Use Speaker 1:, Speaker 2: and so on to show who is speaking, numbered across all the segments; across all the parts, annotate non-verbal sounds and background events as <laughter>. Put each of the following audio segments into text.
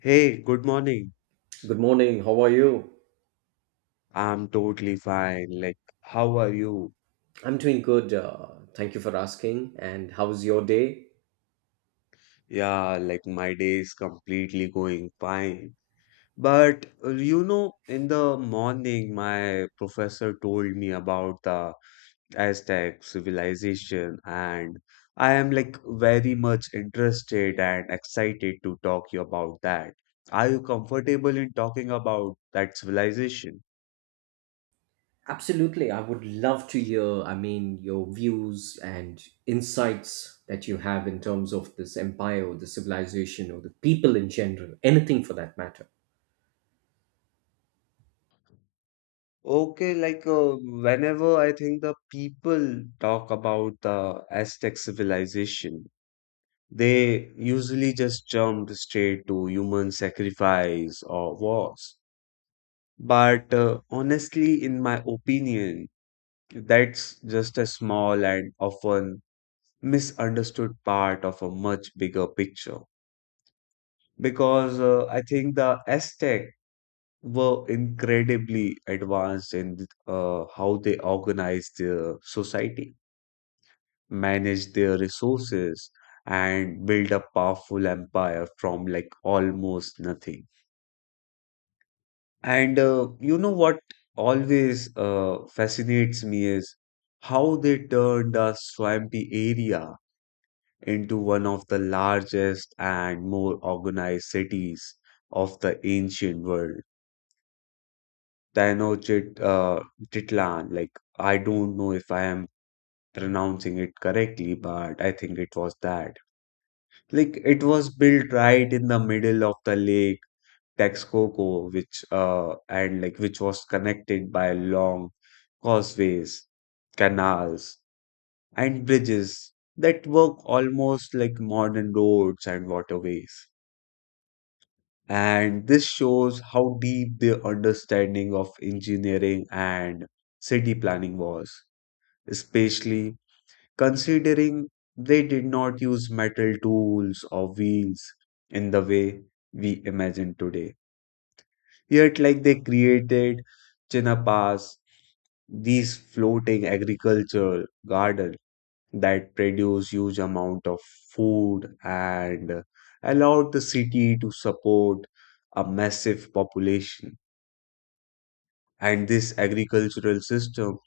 Speaker 1: Hey, good morning.
Speaker 2: Good morning. How are you?
Speaker 1: I'm totally fine. Like, how are you?
Speaker 2: I'm doing good. Thank you for asking. And how's your day?
Speaker 1: Yeah, like my day is completely going fine. But in the morning, my professor told me about the Aztec civilization, and I am like very much interested and excited to talk you about that. Are you comfortable in talking about that civilization?
Speaker 2: Absolutely. I would love to hear, I mean, your views and insights that you have in terms of this empire or the civilization or the people in general, anything for that matter.
Speaker 1: Okay, like whenever I think the people talk about the Aztec civilization, they usually just jump straight to human sacrifice or wars. But honestly, in my opinion, that's just a small and often misunderstood part of a much bigger picture. Because I think the Aztec were incredibly advanced in how they organized their society manage their resources and build a powerful empire from like almost nothing. And you know what always fascinates me is how they turned a swampy area into one of the largest and more organized cities of the ancient world. Tenochtitlan, Titlan, like I don't know if I am pronouncing it correctly, but I think it was that. Like it was built right in the middle of the lake Texcoco, which and like which was connected by long causeways, canals, and bridges that work almost like modern roads and waterways. And this shows how deep their understanding of engineering and city planning was, especially considering they did not use metal tools or wheels in the way we imagine today. Yet, like they created Chinapas, these floating agricultural garden that produce huge amount of food and allowed the city to support a massive population. And this agricultural system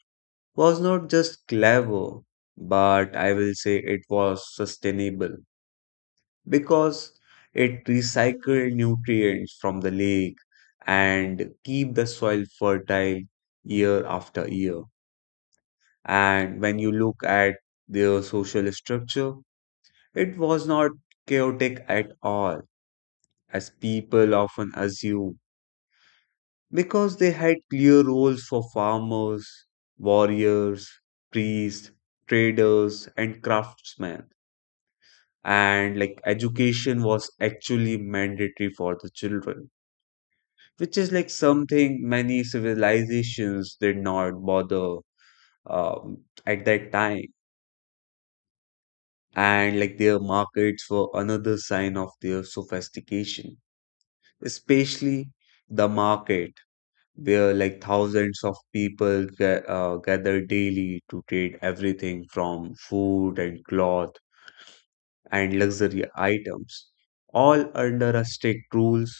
Speaker 1: was not just clever, but I will say it was sustainable because it recycles nutrients from the lake and keep the soil fertile year after year. And when you look at their social structure, it was not chaotic at all, as people often assume, because they had clear roles for farmers, warriors, priests, traders, and craftsmen. And like education was actually mandatory for the children, which is like something many civilizations did not bother um, at that time, and like their markets were another sign of their sophistication, especially the market where like thousands of people gather daily to trade everything from food and cloth and luxury items, all under a strict rules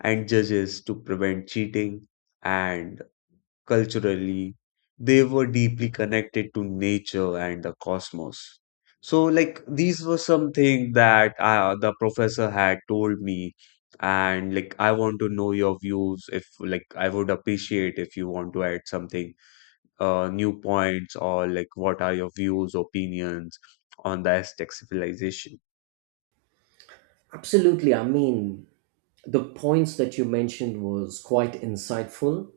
Speaker 1: and judges to prevent cheating and culturally, they were deeply connected to nature and the cosmos. So, like, these were something that the professor had told me, and like, I want to know your views. If like, I would appreciate if you want to add something, new points, or like, what are your views, opinions on the Aztec civilization?
Speaker 2: Absolutely. I mean, the points that you mentioned was quite insightful.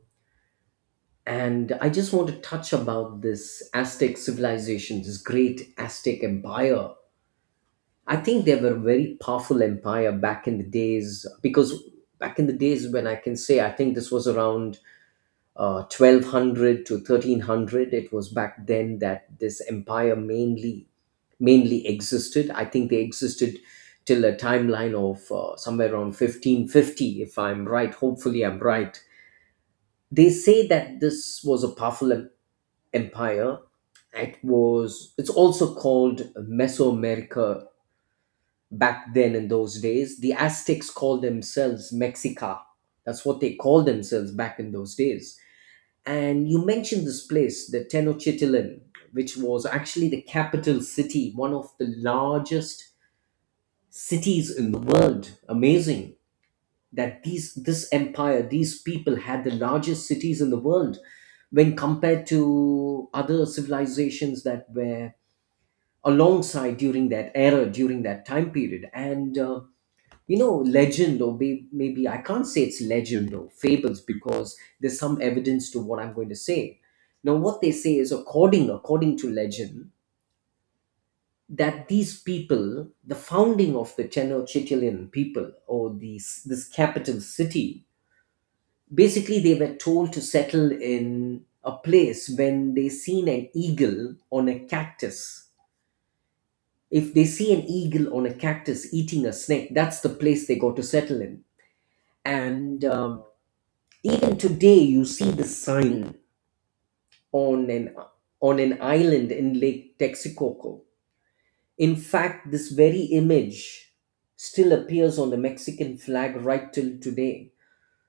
Speaker 2: And I just want to touch about this Aztec civilization, this great Aztec empire. I think they were a very powerful empire back in the days, because back in the days, when I can say, I think this was around 1200 to 1300. It was back then that this empire mainly existed. I think they existed till a timeline of somewhere around 1550, if I'm right, hopefully I'm right. They say that this was a powerful empire. It was, it's also called Mesoamerica back then in those days. The Aztecs called themselves Mexica. That's what they called themselves back in those days. And you mentioned this place, the Tenochtitlan, which was actually the capital city, one of the largest cities in the world. Amazing that these this empire, these people had the largest cities in the world when compared to other civilizations that were alongside during that era, during that time period. And you know, legend or maybe I can't say it's legend or fables because there's some evidence to what I'm going to say now. What they say is, according to legend, that these people, the founding of the Tenochtitlan people, or these this capital city, basically they were told to settle in a place when they seen an eagle on a cactus. If they see an eagle on a cactus eating a snake, that's the place they got to settle in. And even today, you see the sign on an island in Lake Texcoco. In fact, this very image still appears on the Mexican flag right till today.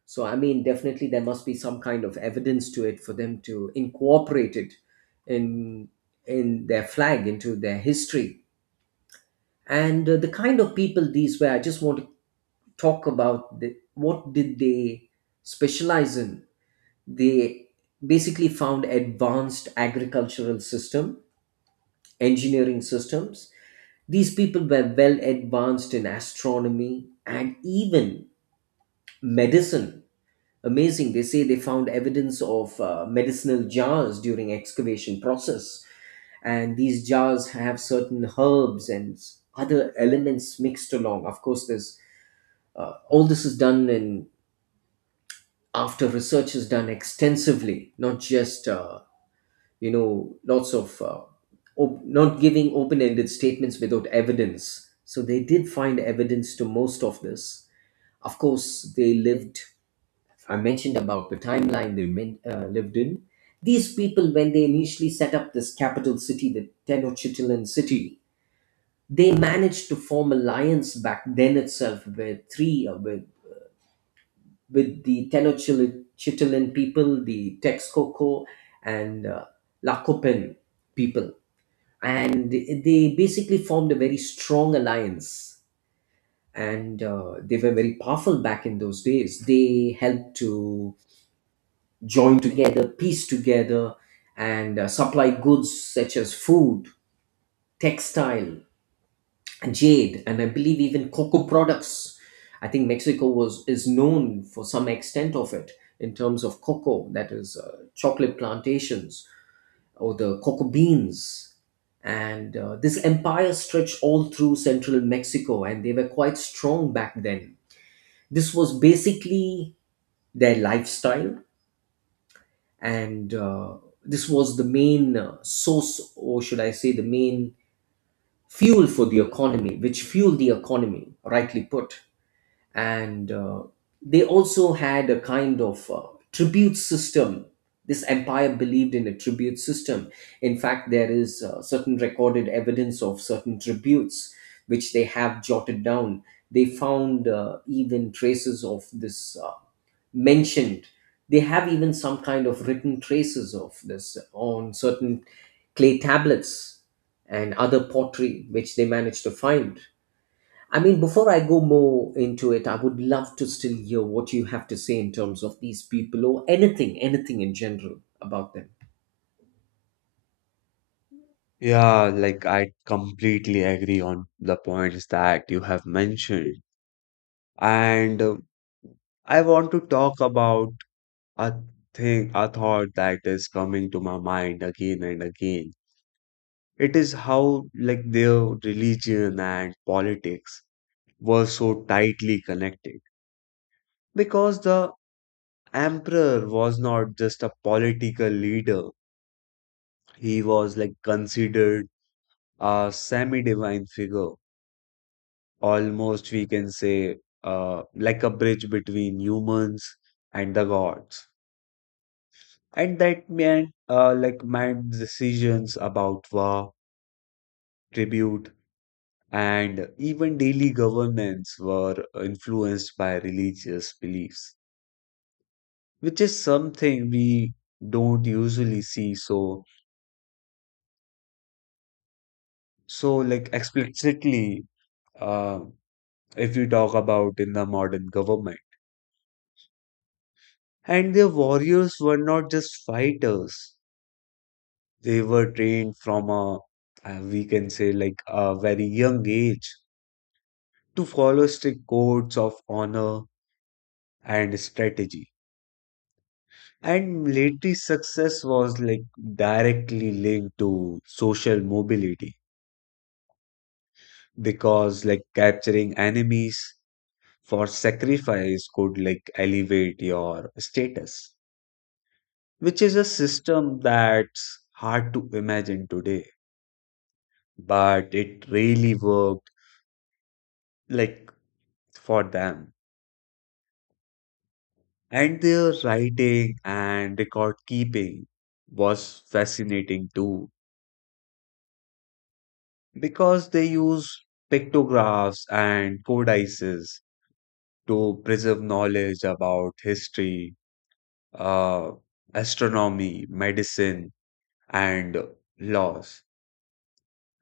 Speaker 2: So, I mean, definitely there must be some kind of evidence to it for them to incorporate it in in their flag, into their history. And the kind of people these were, I just want to talk about what did they specialize in. They basically found advanced agricultural system, engineering systems. These people were well advanced in astronomy and even medicine. Amazing, they say they found evidence of medicinal jars during excavation process, and these jars have certain herbs and other elements mixed along. Of course, there's all this is done in, after research is done extensively, not just lots of not giving open-ended statements without evidence. So they did find evidence to most of this. Of course, they lived, I mentioned about the timeline they lived in. These people, when they initially set up this capital city, the Tenochtitlan city, they managed to form alliance back then itself with three with the Tenochtitlan people, the Texcoco, and Lakopen people. And they basically formed a very strong alliance. And they were very powerful back in those days. They helped to join together, piece together, and supply goods such as food, textile, jade, and I believe even cocoa products. I think Mexico was is known for some extent of it in terms of cocoa, that is chocolate plantations or the cocoa beans. And this empire stretched all through central Mexico, and they were quite strong back then. This was basically their lifestyle, and this was the main source, or should I say, the main fuel for the economy, which fueled the economy, rightly put. And they also had a kind of tribute system. This empire believed in a tribute system. In fact, there is certain recorded evidence of certain tributes which they have jotted down. They found even traces of this mentioned. They have even some kind of written traces of this on certain clay tablets and other pottery which they managed to find. I mean, before I go more into it, I would love to still hear what you have to say in terms of these people, or anything, anything in general about them.
Speaker 1: Yeah, like I completely agree on the points that you have mentioned. And I want to talk about a a thought that is coming to my mind again and again. It is how, like, their religion and politics were so tightly connected. Because the emperor was not just a political leader, he was, like, considered a semi-divine figure. Almost, we can say, like a bridge between humans and the gods. And that meant like my decisions about war, tribute, and even daily governance were influenced by religious beliefs, which is something we don't usually see so like explicitly uh, if we talk about in the modern government. And their warriors were not just fighters; they were trained from a we can say like a very young age to follow strict codes of honor and strategy. And military success was like directly linked to social mobility because like capturing enemies for sacrifice could like elevate your status, which is a system that's hard to imagine today, but it really worked like for them. And their writing and record keeping was fascinating too. Because they use pictographs and codices to preserve knowledge about history, uh, astronomy, medicine, and laws.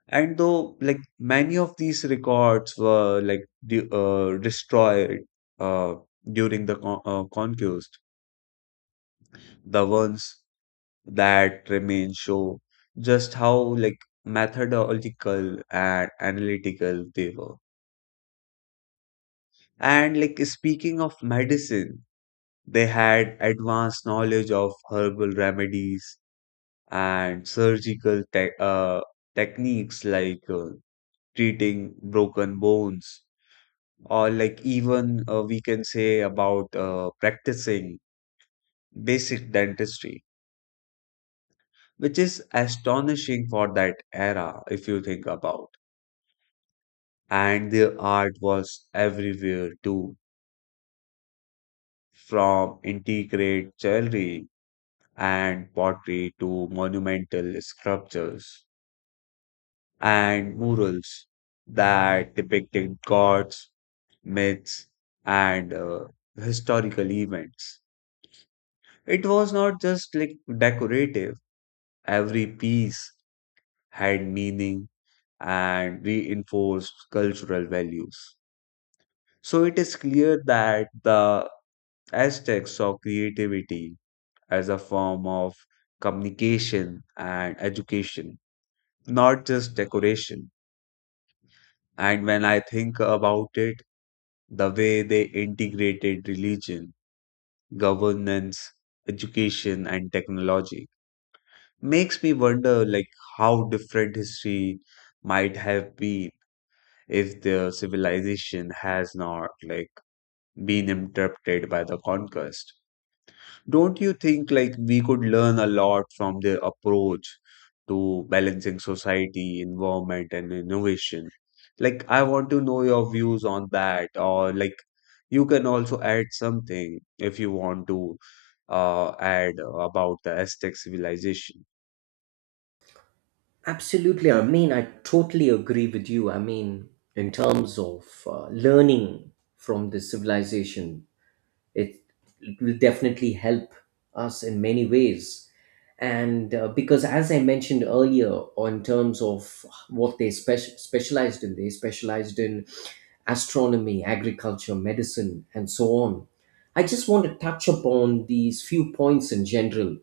Speaker 1: And though, like many of these records were like de destroyed uh, during the conquest, the ones that remain show just how like methodological and analytical they were. And like speaking of medicine, they had advanced knowledge of herbal remedies and surgical te techniques like treating broken bones, or like even we can say about practicing basic dentistry, which is astonishing for that era if you think about. And their art was everywhere too, from intricate jewelry and pottery to monumental sculptures and murals that depicted gods, myths, and historical events. It was not just like decorative, every piece had meaning and reinforced cultural values. So it is clear that the Aztecs saw creativity as a form of communication and education, not just decoration. And when I think about it, the way they integrated religion, governance, education, and technology makes me wonder like how different history might have been if the civilization has not like been interrupted by the conquest. Don't you think like we could learn a lot from their approach to balancing society, environment, and innovation? Like, I want to know your views on that, or like, you can also add something if you want to add about the Aztec civilization.
Speaker 2: Absolutely. I mean, I totally agree with you. I mean, in terms of learning from this civilization, it, it will definitely help us in many ways. And because, as I mentioned earlier, on terms of what they specialized in, they specialized in astronomy, agriculture, medicine, and so on. I just want to touch upon these few points in general.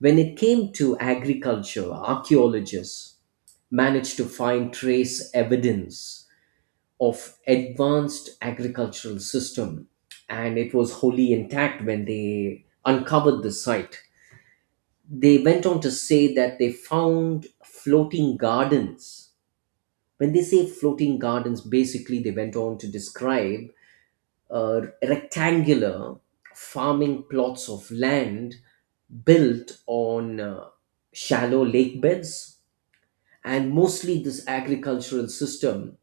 Speaker 2: When it came to agriculture, archaeologists managed to find trace evidence of advanced agricultural system, and it was wholly intact when they uncovered the site. They went on to say that they found floating gardens. When they say floating gardens, basically they went on to describe rectangular farming plots of land built on shallow lake beds. And mostly this agricultural system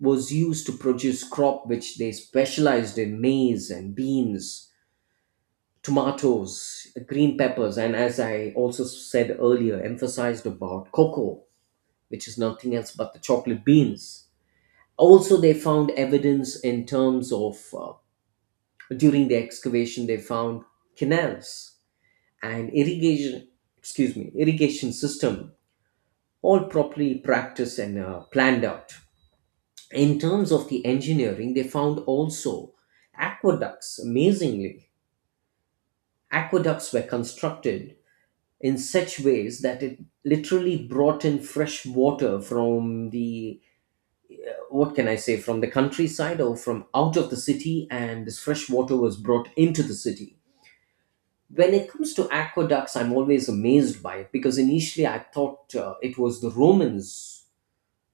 Speaker 2: was used to produce crop, which they specialized in maize and beans, tomatoes, green peppers, and as I also said earlier, emphasized about cocoa, which is nothing else but the chocolate beans. Also, they found evidence in terms of During the excavation, they found canals and irrigation, excuse me, irrigation system, all properly practiced and planned out. In terms of the engineering, they found also aqueducts. Amazingly, aqueducts were constructed in such ways that it literally brought in fresh water from the, what can I say, from the countryside or from out of the city, and this fresh water was brought into the city. When it comes to aqueducts, I'm always amazed by it, because initially I thought it was the Romans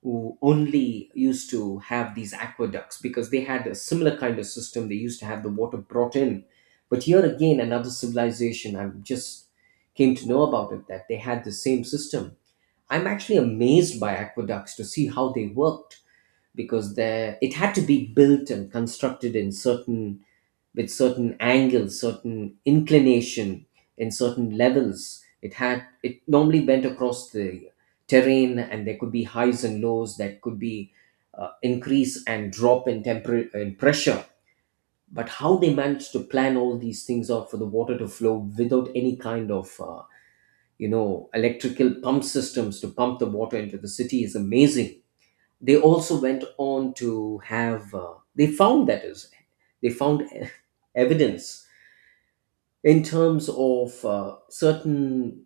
Speaker 2: who only used to have these aqueducts, because they had a similar kind of system, they used to have the water brought in. But here again, another civilization I just came to know about it that they had the same system. I'm actually amazed by aqueducts to see how they worked, because they it had to be built and constructed in certain, with certain angles, certain inclination, in certain levels. It had, it normally went across the terrain, and there could be highs and lows that could be increase and drop in temper in pressure. But how they managed to plan all these things out for the water to flow without any kind of electrical pump systems to pump the water into the city is amazing. They also went on to have they found <laughs> evidence in terms of certain,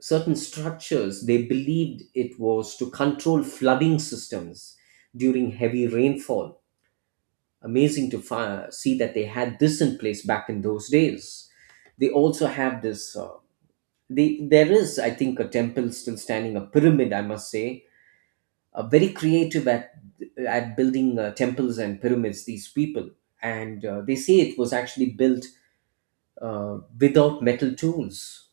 Speaker 2: certain structures they believed it was to control flooding systems during heavy rainfall. Amazing to see that they had this in place back in those days. They also have this there is, I think, a temple still standing, a pyramid, I must say. Very creative at building temples and pyramids, these people. And they say it was actually built without metal tools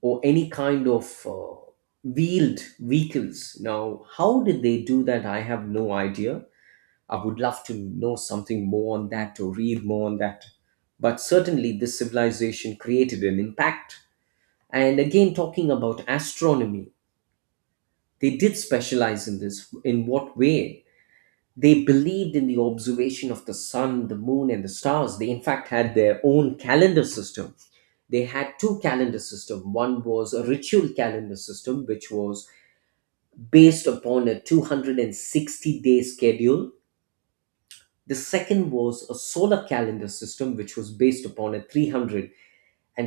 Speaker 2: or any kind of wheeled vehicles. Now, how did they do that? I have no idea. I would love to know something more on that or read more on that. But certainly, this civilization created an impact. And again, talking about astronomy, they did specialize in this. In what way? They believed in the observation of the sun, the moon, and the stars. They, in fact, had their own calendar system. They had two calendar system. One was a ritual calendar system, which was based upon a 260-day schedule. The second was a solar calendar system, which was based upon a 365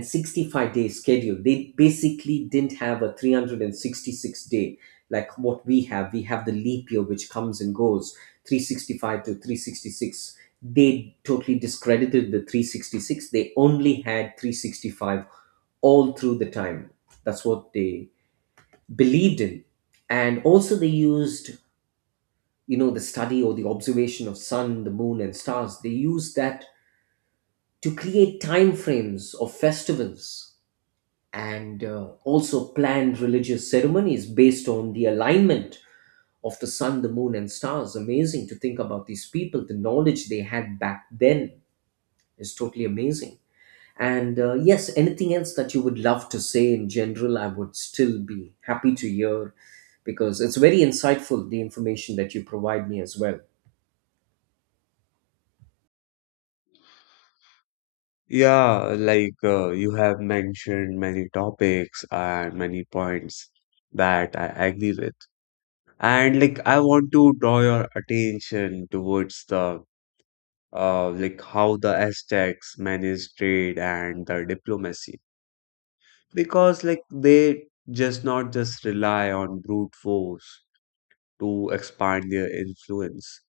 Speaker 2: day schedule. They basically didn't have a 366-day like what we have. We have the leap year, which comes and goes 365 to 366. They totally discredited the 366. They only had 365 all through the time. That's what they believed in. And also, they used, you know, the study or the observation of sun, the moon, and stars. They use that to create time frames of festivals, and also planned religious ceremonies based on the alignment of the sun, the moon, and stars. Amazing to think about these people, the knowledge they had back then is totally amazing. And yes, anything else that you would love to say in general, I would still be happy to hear, because it's very insightful, the information that you provide me as well.
Speaker 1: Yeah, like you have mentioned many topics and many points that I agree with. And like I want to draw your attention towards the like how the Aztecs managed trade and their diplomacy because like they just not just rely on brute force to expand their influence.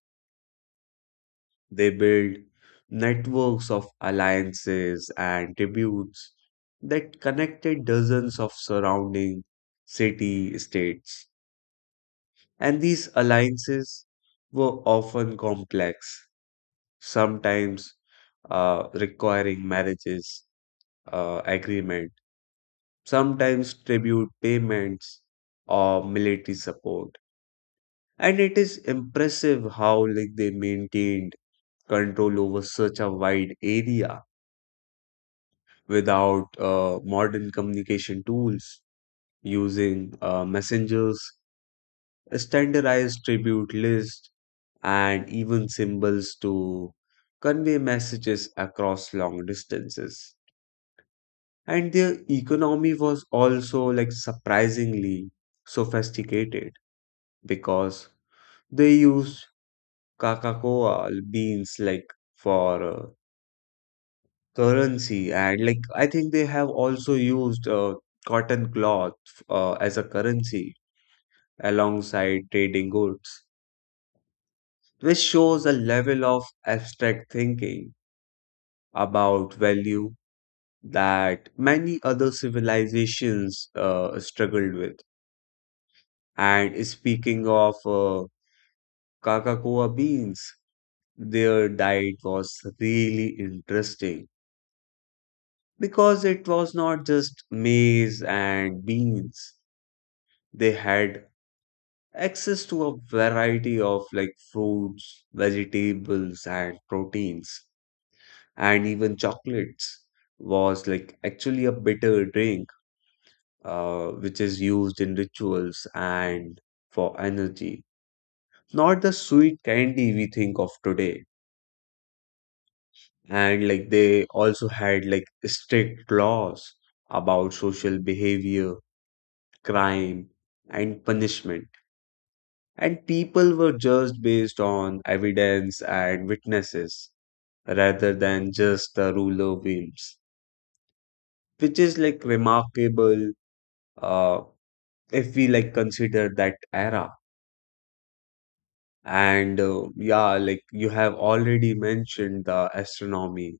Speaker 1: They build networks of alliances and tributes that connected dozens of surrounding city states. And these alliances were often complex, sometimes requiring marriages agreement, sometimes tribute payments or military support. And it is impressive how like they maintained control over such a wide area without modern communication tools, using messengers, standardized tribute lists, and even symbols to convey messages across long distances. And their economy was also like surprisingly sophisticated because they used coca beans like for currency and like I think they have also used cotton cloth as a currency alongside trading goods, which shows a level of abstract thinking about value that many other civilizations struggled with. And speaking of Kakakoa beans, their diet was really interesting because it was not just maize and beans. They had access to a variety of like fruits, vegetables, and proteins, and even chocolates was like actually a bitter drink, which is used in rituals and for energy, not the sweet candy we think of today. And like they also had like strict laws about social behavior, crime, and punishment. And people were judged based on evidence and witnesses rather than just the ruler whims, which is like remarkable uh, if we like consider that era. And yeah, like you have already mentioned the astronomy,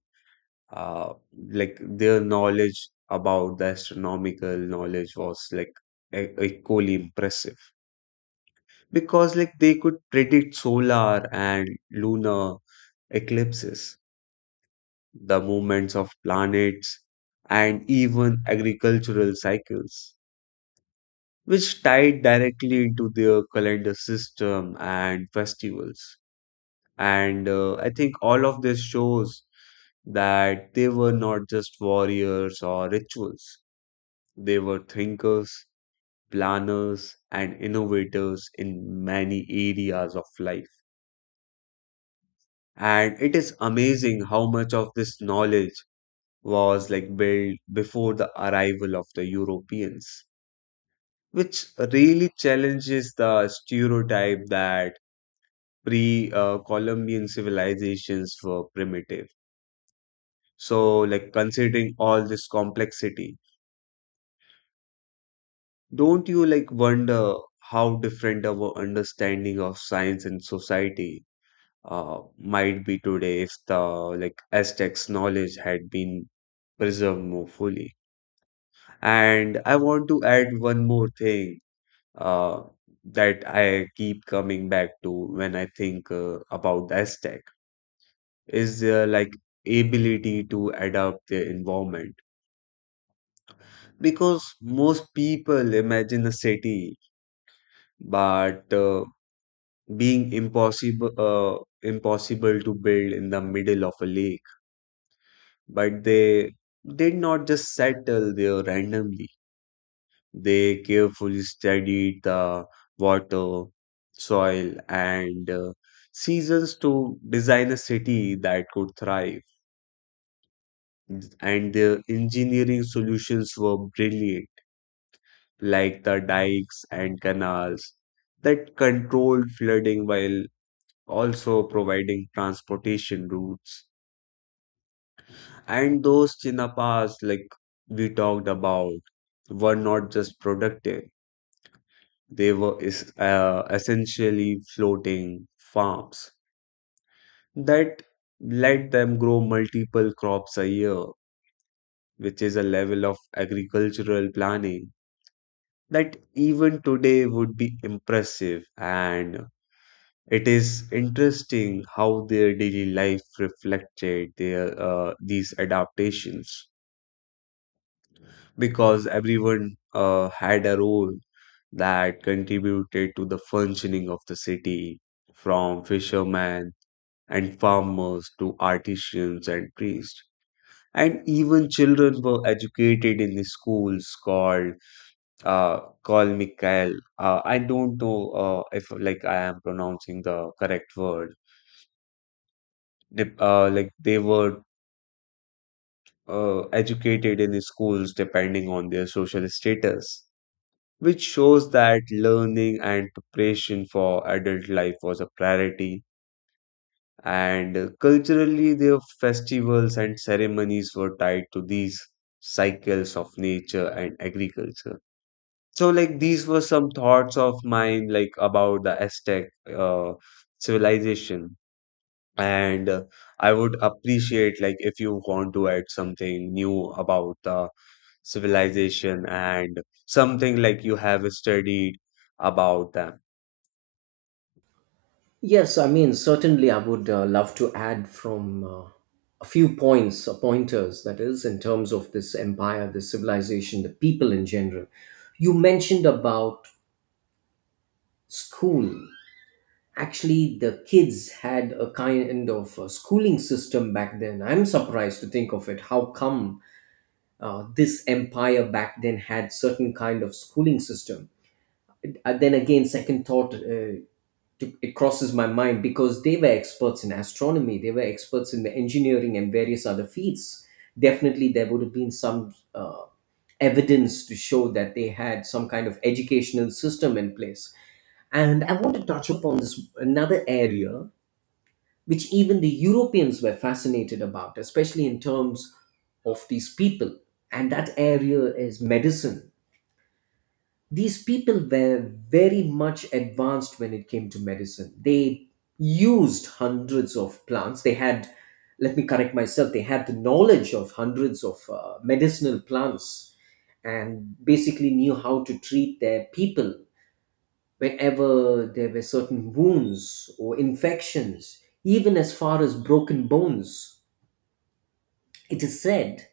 Speaker 1: uh, like their knowledge about the astronomical knowledge was like equally impressive because like they could predict solar and lunar eclipses, the movements of planets, and even agricultural cycles, which tied directly into their calendar system and festivals. And I think all of this shows that they were not just warriors or rituals. They were thinkers, planners, and innovators in many areas of life. And it is amazing how much of this knowledge was like built before the arrival of the Europeans, which really challenges the stereotype that pre-Columbian civilizations were primitive. So, like considering all this complexity, don't you like wonder how different our understanding of science and society might be today if the like Aztecs knowledge had been preserved more fully. And I want to add one more thing uh, that I keep coming back to when I think about the Aztec is their like ability to adapt their environment because most people imagine a city but being impossible to build in the middle of a lake. But they did not just settle there randomly. They carefully studied the water, soil, and seasons to design a city that could thrive. And their engineering solutions were brilliant, like the dikes and canals that controlled flooding while also providing transportation routes. And those chinapas, like we talked about, were not just productive, they were essentially floating farms that let them grow multiple crops a year, which is a level of agricultural planning that even today would be impressive. And it is interesting how their daily life reflected their these adaptations. Because everyone had a role that contributed to the functioning of the city, from fishermen and farmers to artisans and priests. And even children were educated in the schools called uh, Kolmikal. I don't know if like I am pronouncing the correct word. Like they were educated in the schools depending on their social status, which shows that learning and preparation for adult life was a priority. And culturally, their festivals and ceremonies were tied to these cycles of nature and agriculture. So, like, these were some thoughts of mine, like, about the Aztec uh, civilization. And I would appreciate like if you want to add something new about the civilization and something like you have studied about them.
Speaker 2: Yes, I mean, certainly I would love to add from a few points, pointers, that is, in terms of this empire, this civilization, the people in general. You mentioned about school. Actually, the kids had a kind of schooling system back then. I'm surprised to think of it. How come this empire back then had certain kind of schooling system? Then again, second thought, it crosses my mind because they were experts in astronomy, they were experts in the engineering and various other fields. Definitely there would have been some evidence to show that they had some kind of educational system in place. And I want to touch upon this another area which even the Europeans were fascinated about, especially in terms of these people. And that area is medicine. These people were very much advanced when it came to medicine. They used hundreds of plants. They had, let me correct myself, they had the knowledge of hundreds of medicinal plants, and basically knew how to treat their people whenever there were certain wounds or infections, even as far as broken bones. It is said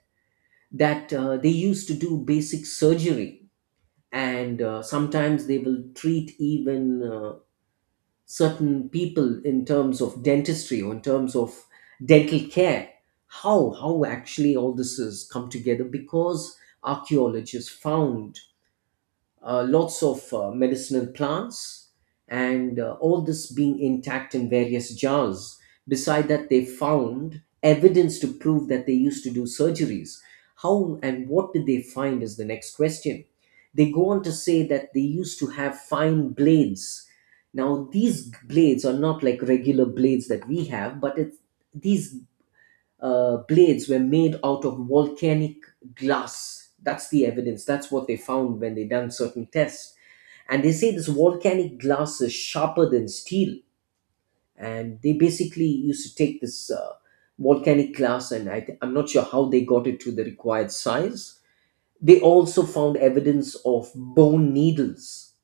Speaker 2: that they used to do basic surgery, and sometimes they will treat even certain people in terms of dentistry or in terms of dental care. How actually all this has come together because archaeologists found lots of medicinal plants, and all this being intact in various jars. Beside that, they found evidence to prove that they used to do surgeries. How and what did they find is the next question. They go on to say that they used to have fine blades. Now, these blades are not like regular blades that we have, but it's, these blades were made out of volcanic glass. That's the evidence. That's what they found when they done certain tests. And they say this volcanic glass is sharper than steel. And they basically used to take this volcanic glass, and I'm not sure how they got it to the required size. They also found evidence of bone needles,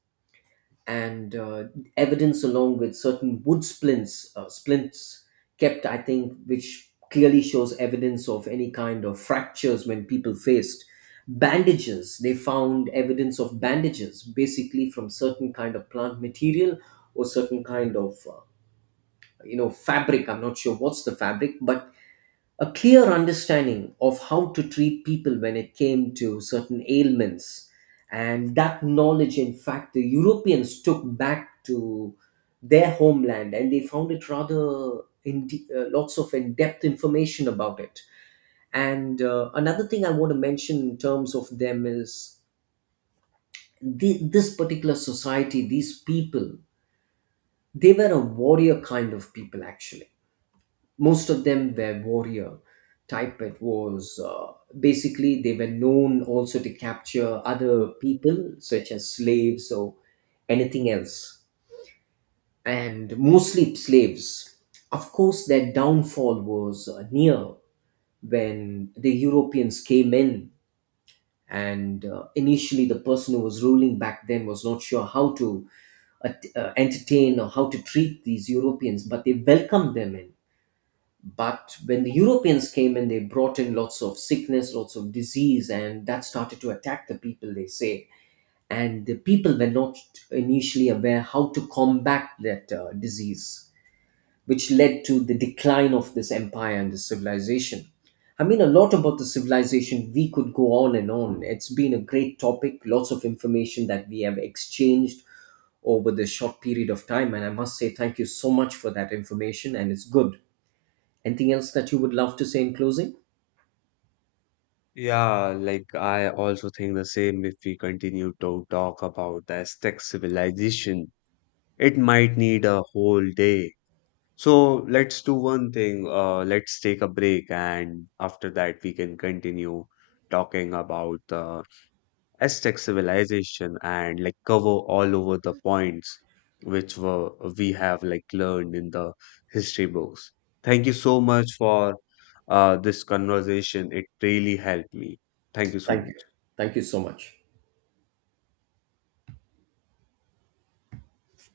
Speaker 2: and evidence along with certain wood splints, splints kept, I think, which clearly shows evidence of any kind of fractures when people faced. Bandages, they found evidence of bandages, basically from certain kind of plant material or certain kind of fabric, I'm not sure what's the fabric, but a clear understanding of how to treat people when it came to certain ailments. And that knowledge, in fact, the Europeans took back to their homeland, and they found it rather lots of in depth information about it. And another thing I want to mention in terms of them is this particular society, these people, they were a warrior kind of people. Actually, most of them were warrior type. It was Basically, they were known also to capture other people such as slaves or anything else, and mostly slaves. Of course, their downfall was near when the Europeans came in. And initially the person who was ruling back then was not sure how to entertain or how to treat these Europeans, but they welcomed them in. But when the Europeans came in, they brought in lots of sickness, lots of disease, and that started to attack the people, they say. And the people were not initially aware how to combat that disease, which led to the decline of this empire and the civilization. I mean, a lot about the civilization, we could go on and on. It's been a great topic, lots of information that we have exchanged over the short period of time. And I must say, thank you so much for that information, and it's good. Anything else that you would love to say in closing?
Speaker 1: Yeah, like I also think the same. If we continue to talk about the Aztec civilization, it might need a whole day. So let's do one thing. Let's take a break, and after that, we can continue talking about the Aztec civilization and like cover all over the points which were we have like learned in the history books. Thank you so much for this conversation. It really helped me. Thank you so
Speaker 2: Thank you.
Speaker 1: much.
Speaker 2: Thank you so much.